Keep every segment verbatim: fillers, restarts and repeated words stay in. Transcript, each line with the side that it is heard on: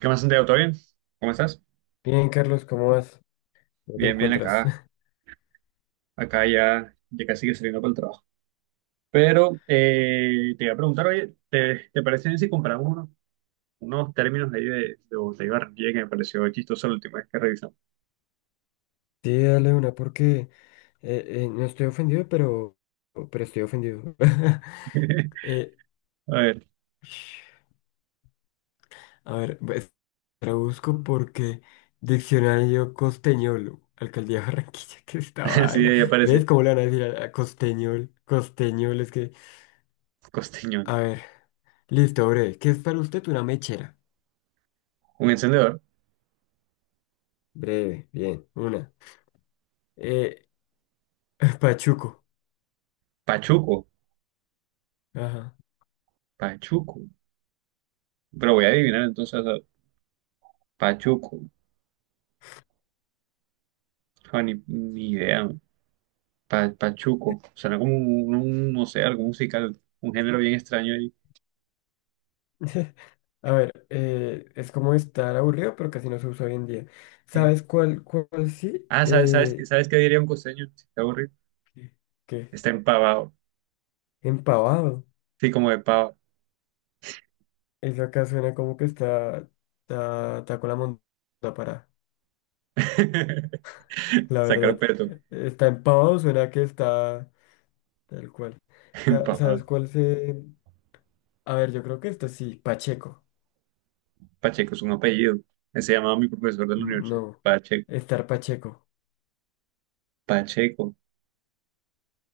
right: ¿Qué más, Santiago? ¿Todo bien? ¿Cómo estás?
left: Bien, Carlos, ¿cómo vas? ¿Cómo te
right: Bien, bien,
left: encuentras?
right: acá, acá ya, ya casi que saliendo para el trabajo. Pero eh, te iba a preguntar, oye, ¿te, te parece bien si compramos unos, unos términos ahí de, de botella de Barranquilla que me pareció chistoso la última vez que revisamos?
left: Sí, dale una porque eh, eh, no estoy ofendido, pero, pero estoy ofendido. Eh,
right: A ver,
left: a ver, pues, la busco porque diccionario costeñol, alcaldía de Barranquilla, que esta
right: así
left: vaina.
right: ahí aparece.
left: ¿Ves cómo le van a decir a, a costeñol? Costeñol es que...
right: Costeñón.
left: A ver, listo, breve. ¿Qué es para usted una mechera?
right: Un encendedor.
left: Breve, bien, una. Eh, pachuco.
right: Pachuco.
left: Ajá.
right: Pachuco. Pero voy a adivinar entonces. a- Pachuco. Ah, ni, ni idea, man. Pa- pachuco. Suena como un, un- no sé, algo musical. Un género bien extraño
left: A ver, eh, es como estar aburrido, pero casi no se usa hoy en día.
right: ahí.
left: ¿Sabes cuál, cuál sí?
right: Ah, ¿sabes, sabes, qué-
left: Eh,
right: ¿sabes qué diría un costeño si está aburrido?
left: ¿qué?
right: Está empavado.
left: Empavado.
right: Sí, como de pavo.
left: Eso acá suena como que está, está, está con la monta para, la
right: Sacar
left: verdad.
right: peto.
left: Está empavado, suena que está tal cual. Sa- ¿Sabes
right: Empavado.
left: cuál se...? A ver, yo creo que esto sí, Pacheco.
right: Pacheco es un apellido. Se llamaba mi profesor de la
left: Mm,
right: universidad.
left: no.
right: Pacheco.
left: Estar Pacheco.
right: Pacheco.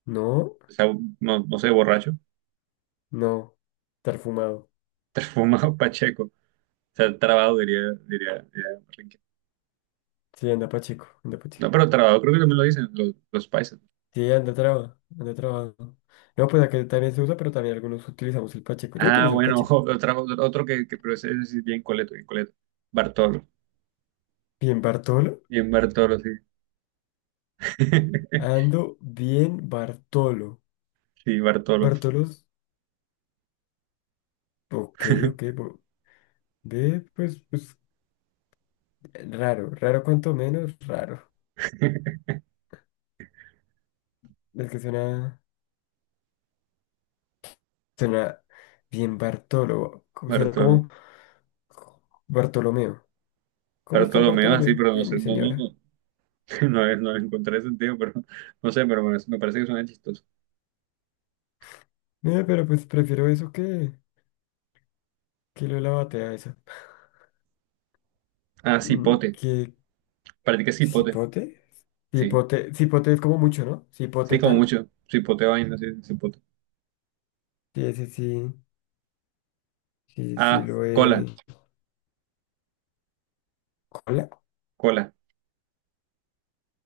left: No,
right: O sea, no, no sé, borracho.
left: no. Estar fumado.
right: Fumado Pacheco. O sea, trabado, diría, diría, diría Enrique.
left: Sí, anda Pacheco, anda
right: No,
left: Pacheco.
right: pero trabado creo que también lo dicen los, los paisas.
left: Sí, anda traba, anda trabado. No, pues acá también se usa, pero también algunos utilizamos el pacheco. Yo
right: Ah,
left: utilizo el
right: bueno,
left: pacheco.
right: otro, otro que, que pero ese es bien coleto, bien coleto. Bartolo.
left: Bien, Bartolo.
right: Bien Bartolo, sí.
left: Ando bien, Bartolo.
right: Sí, Bartolo.
left: Bartolos, ok, ok. bo- Ve, pues, pues, raro, raro cuanto menos, raro. Es que suena, suena bien, Bartolo. Co- Suena
right: Bartol-
left: como Bartolomeo. ¿Cómo está el
right: Bartolomeo así,
left: Bartolomeo?
right: pero no
left: Bien, mi
right: sé, no, no,
left: señora.
right: no, no, le- no le encontré sentido, pero no sé, pero me, me parece que suena chistoso.
left: Mira, pero pues prefiero eso que, que lo de la batea esa.
right: Ah, cipote, practica cipote,
left: ¿Cipote?
right: sí,
left: Cipote, cipote es como mucho, ¿no?
right: sí,
left: Cipote
right: como
left: tal.
right: mucho, cipote vaina, sí, cipote.
left: Sí, ese sí. Sí, sí,
right: Ah,
left: lo he.
right: cola,
left: ¿Cola?
right: cola.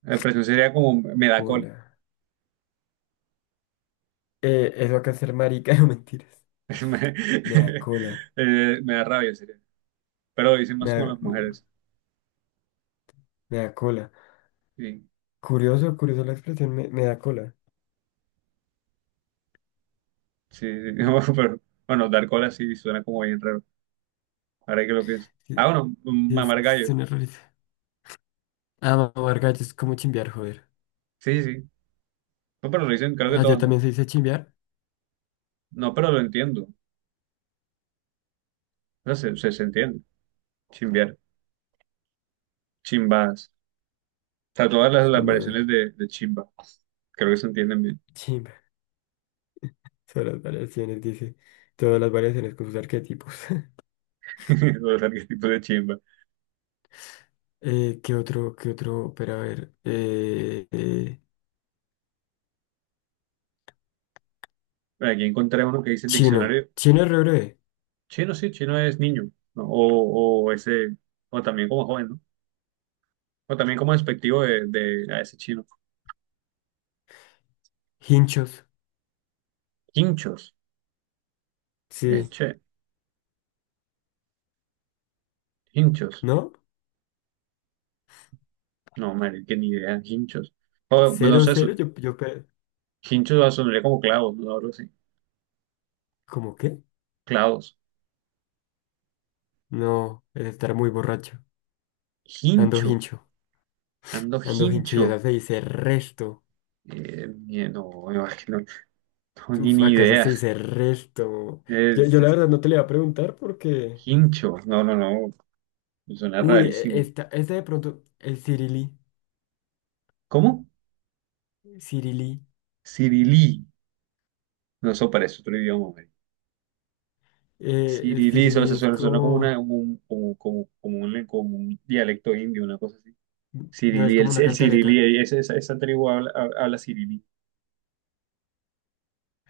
right: La expresión sería como me da cola,
left: Cola. Eh, eso que hacer marica, no mentiras. Me da
right: me,
left: cola.
right: eh, me da rabia, sería. Pero lo dicen
left: Me
right: más como
left: da,
right: las
left: me,
right: mujeres,
left: me da cola.
right: sí,
left: Curioso, curioso la expresión, me, me da cola.
right: sí, sí. No, pero bueno, dar cola sí suena como bien raro, ahora que lo pienso.
left: Sí,
right: Ah, bueno,
left: sí, es
right: mamar
left: que
right: gallo,
left: suena rarísimo. Ah, mamar gallo es como chimbear, joder.
right: sí, sí, no, pero lo dicen creo que
left: Allá
right: todos,
left: también
right: ¿no?
left: se dice chimbear.
right: No, pero lo entiendo. O sea, se, se- se entiende. Chimbear, chimbas. O sea, todas las, las variaciones
left: Chimbados.
right: de, de chimba. Creo que se entienden bien.
left: Chimba. Son las variaciones, dice. Todas las variaciones con sus arquetipos.
right: Los arquetipos de chimba.
left: Eh, ¿qué otro, ¿qué otro? Pero a ver. eh, eh,
right: Bueno, aquí encontré uno que dice el
left: chino.
right: diccionario.
left: Chino es re breve.
right: Chino, sí, chino es niño, ¿no? O, o ese, o también como joven, ¿no? O también como despectivo de, de- a ese chino.
left: Hinchos.
right: Hinchos. Eh,
left: Sí.
right: che, hinchos.
left: ¿No?
right: No, madre, que ni idea, hinchos. O, pues, no
left: Cero,
right: sé,
left: cero.
right: su-
left: Yo, yo, pe-
right: hinchos sonaría como clavos, ¿no? Algo así.
left: ¿cómo qué?
right: Clavos.
left: No, es estar muy borracho. Ando
right: Hincho.
left: hincho.
right: Ando
left: Ando hincho. Y
right: hincho.
left: acá se dice resto.
right: Eh, ni- no, no, es que no, no, ni,
left: Uf,
right: ni
left: acá esa se
right: idea.
left: dice resto. Yo,
right: Es,
left: yo la
right: es-
left: verdad no te le iba a preguntar porque.
right: hincho. No, no, no. Suena
left: Uy, e-
right: rarísimo.
left: esta, esta de pronto. El cirilí.
right: ¿Cómo?
left: Cirilí.
right: Cirilí. No, eso parece otro idioma, hombre.
left: eh, el
right: Cirilí, eso,
left: cirilí
right: eso
left: es
right: suena, suena como una,
left: como.
right: como un, como, como- como un, como un dialecto indio, una cosa así.
left: No, es
right: Cirilí, el,
left: como una
right: el
left: cantaleta.
right: cirilí, esa, esa, esa tribu habla, hab- habla cirilí.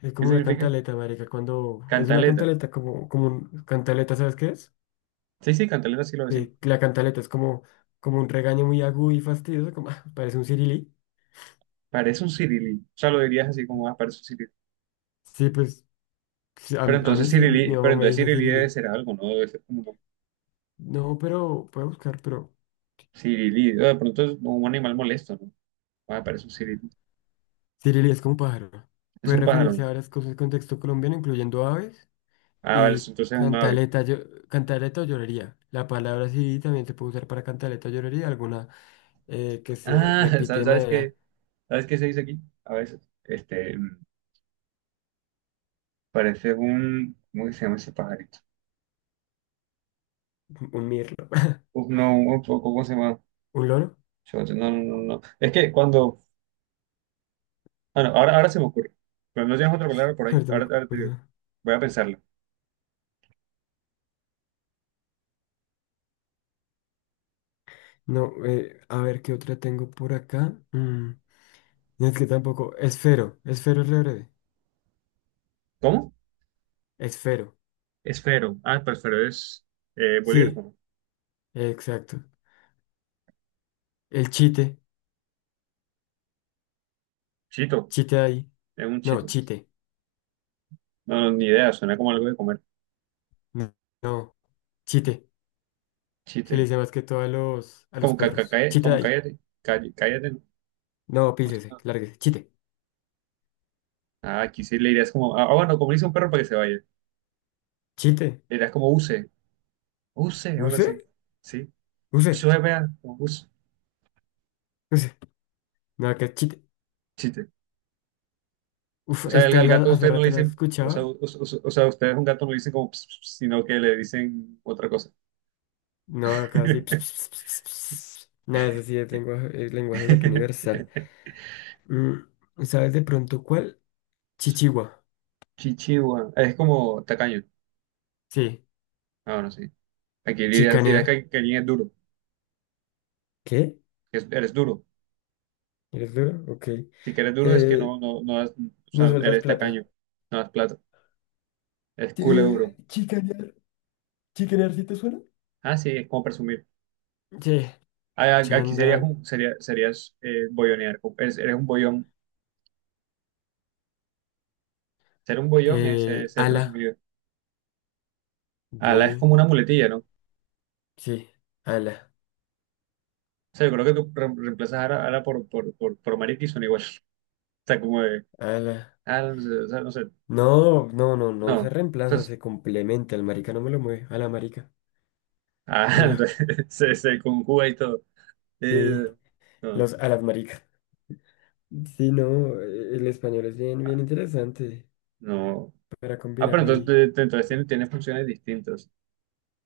left: Es
right: ¿Qué
left: como una
right: significa?
left: cantaleta, marica, cuando es una
right: Cantaleta.
left: cantaleta, como, como un cantaleta, ¿sabes qué es?
right: Sí, sí, cantaleta sí lo decimos.
left: Sí, la cantaleta es como, como un regaño muy agudo y fastidioso, como parece un cirilí.
right: Parece un cirilí. O sea, lo dirías así como, ah, parece un cirilí.
left: Sí, pues sí, a,
right: Pero
left: a
right: entonces
left: mí sí, mi
right: Cirilí,
left: mamá
right: pero
left: me
right: entonces
left: dice
right: Cirilí debe
left: cirilí.
right: ser algo, ¿no? Debe ser como, ¿no?
left: No, pero puedo buscar, pero
right: Cirilí. Ah, de pronto es un animal molesto, ¿no? Ah, parece un cirilí.
left: cirilí es como pájaro.
right: Es
left: Puede
right: un pájaro,
left: referirse
right: ¿no?
left: a varias cosas del contexto colombiano, incluyendo aves
right: Ah, vale,
left: y
right: entonces es un ave.
left: cantaleta, yo- cantaleta o llorería. La palabra cirilí también se puede usar para cantaleta o llorería, alguna eh, que se
right: Ah,
left: repite
right: ¿sabes,
left: de
right: ¿sabes
left: manera,
right: qué? ¿Sabes qué se dice aquí? A veces, este, mm, parece un, ¿cómo que se llama ese pajarito?
left: un mirlo,
right: Uf, no, un, ¿cómo se llama?
left: un loro.
right: Chote. No, no, no, no. Es que cuando, ah, no, ahora, ahora se me ocurre. Pero no tienes otra palabra por ahí.
left: Ahorita me
right: Ahora, ahora te digo.
left: acuerdo.
right: Voy a pensarlo.
left: No, eh, a ver qué otra tengo por acá. Mm, no, es que tampoco. Esfero. Esfero es re breve.
right: ¿Cómo?
left: Esfero.
right: Esfero. Ah, pero esfero es eh, bolígrafo,
left: Sí,
right: ¿no?
left: exacto. El chite.
right: Chito.
left: Chite ahí.
right: Es un
left: No,
right: chito.
left: chite.
right: No, no, ni idea. Suena como algo de comer.
left: No, no, chite. Se le
right: Chite.
left: dice más que todo a los, a los
right: Como, ca- ca-
left: perros.
right: cae-
left: Chite
right: como
left: ahí.
right: cállate, calle- cállate, ¿no?
left: No, pícese,
right: Ah,
left: lárguese. Chite.
right: ah, aquí sí le dirías como, ah, ah, bueno, como le dice un perro para que se vaya.
left: Chite.
right: Le dirías como use, use, o algo así.
left: ¿Use?
right: Sí.
left: ¿Use?
right: Use, vea, como use.
left: ¿Use? No, acá es chite.
right: Chiste.
left: Uf,
right: O sea, al,
left: esta
right: al
left: la,
right: gato
left: hace
right: ustedes no le
left: rato no la
right: dicen, o sea, u-
left: escuchaba.
right: u- o sea, ustedes a un gato no le dicen como, "Ps, ps", sino que le dicen otra cosa.
left: No, acá sí. Nada, eso sí es lenguaje, es lenguaje gato universal. Mm, ¿sabes de pronto cuál? Chichigua.
right: Chichihua. Es como tacaño.
left: Sí,
right: Ah, bueno, sí. Aquí dirías, dirías
left: chicanear.
right: que, que alguien es duro,
left: ¿Qué?
right: que es- eres duro.
left: ¿Eres duro? Ok.
right: Si que eres duro es que
left: Eh,
right: no, no, no das, o
left: no
right: sea,
left: sueltas
right: eres
left: plata.
right: tacaño, no das plata. Es culo duro.
left: Eh, chicanear. ¿Chicanear sí te suena?
right: Ah, sí, es como presumir.
left: Sí,
right: Ah, a- aquí serías
left: chanda,
right: un, sería, serías eh, boyonear. como- es- Eres un boyón. Ser un boyón es eh,
left: eh,
right: ser
left: ala,
right: presumido. Ala es
left: B,
right: como una muletilla, ¿no? O
left: sí. Ala.
right: sea, yo creo que tú re- reemplazas a la, por, por, por, por marica y son igual. O sea, como de,
left: Ala.
right: ala, no sé, o sea, no sé.
left: No, no, no, no se
right: No.
left: reemplaza,
right: Entonces,
left: se complementa. El marica no me lo mueve. Ala, marica.
right: ah,
left: Ala.
right: entonces, se, se conjuga y todo. Eh,
left: Sí.
right: no.
left: Los alas maricas. Sí, no, eh, el español es bien, bien
right: Ah,
left: interesante
right: no.
left: para
right: Ah, pero
left: combinarlo
right: entonces,
left: ahí.
right: te- te- entonces tienes, tienes funciones distintas.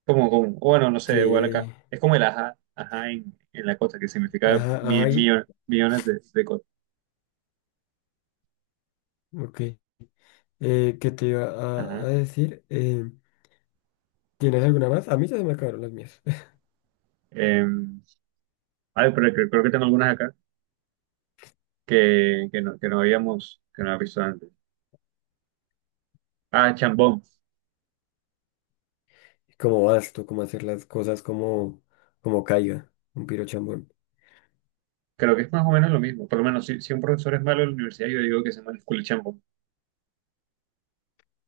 right: Como, como, bueno, no sé, igual acá.
left: Sí,
right: Es como el ajá, ajá en, en la costa, que significa
left: ajá, ajá,
right: mil,
left: y-
right: millones de, de cosas.
left: ok. Eh, ¿qué te iba a, a
right: Ajá.
left: decir? Eh, ¿tienes alguna más? A mí ya se me acabaron las mías.
right: Eh, ay, pero creo, creo que tengo algunas acá que, que no, que no habíamos, que no había visto antes. Ah, chambón.
left: ¿Cómo vas tú? ¿Cómo hacer las cosas como, como caiga? Un piro chambón.
right: Creo que es más o menos lo mismo. Por lo menos, si, si un profesor es malo en la universidad, yo digo que se llama escuela chambón.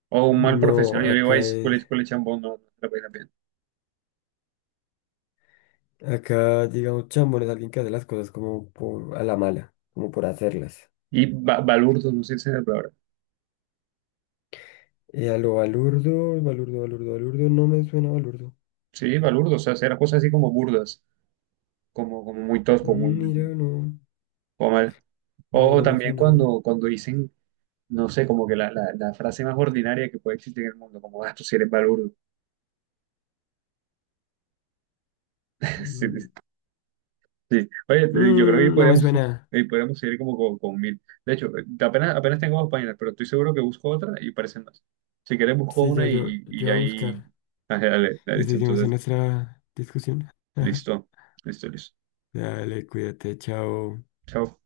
right: O un mal
left: No,
right: profesional, yo digo, ay,
left: acá
right: escuela,
left: es,
right: escuela chambón, no, no la pena bien.
left: acá digamos chambón es alguien que hace las cosas como por, a la mala, como por hacerlas.
right: Y ba- balurdo, no sé si es la palabra.
left: Eh, a lo balurdo, balurdo, balurdo, balurdo, no me suena balurdo.
right: Sí, balurdo, o sea, hacer cosas así como burdas, como, como muy tosco, muy,
left: Mm, mira, no,
right: como mal.
left: no,
right: O, o
left: no me
right: también
left: suena.
right: cuando, cuando dicen, no sé, como que la, la, la frase más ordinaria que puede existir en el mundo, como, ah, tú sí eres balurdo.
left: Mm,
right: Sí, sí. Oye, te- yo creo que
left: mm, no me
right: podríamos,
left: suena.
right: ahí podríamos seguir como con, con mil. De hecho, eh, apenas, apenas tengo dos páginas, pero estoy seguro que busco otra y parecen más. Si quieres, busco
left: Sí, yo,
right: una
left: yo,
right: y, y
left: yo voy a
right: ahí...
left: buscar.
right: Ah, dale, dale,
left: Y
right: listo,
left: seguimos en
right: entonces,
left: nuestra discusión.
right: listo, listo, listo.
left: Dale, cuídate, chao.
right: Chao.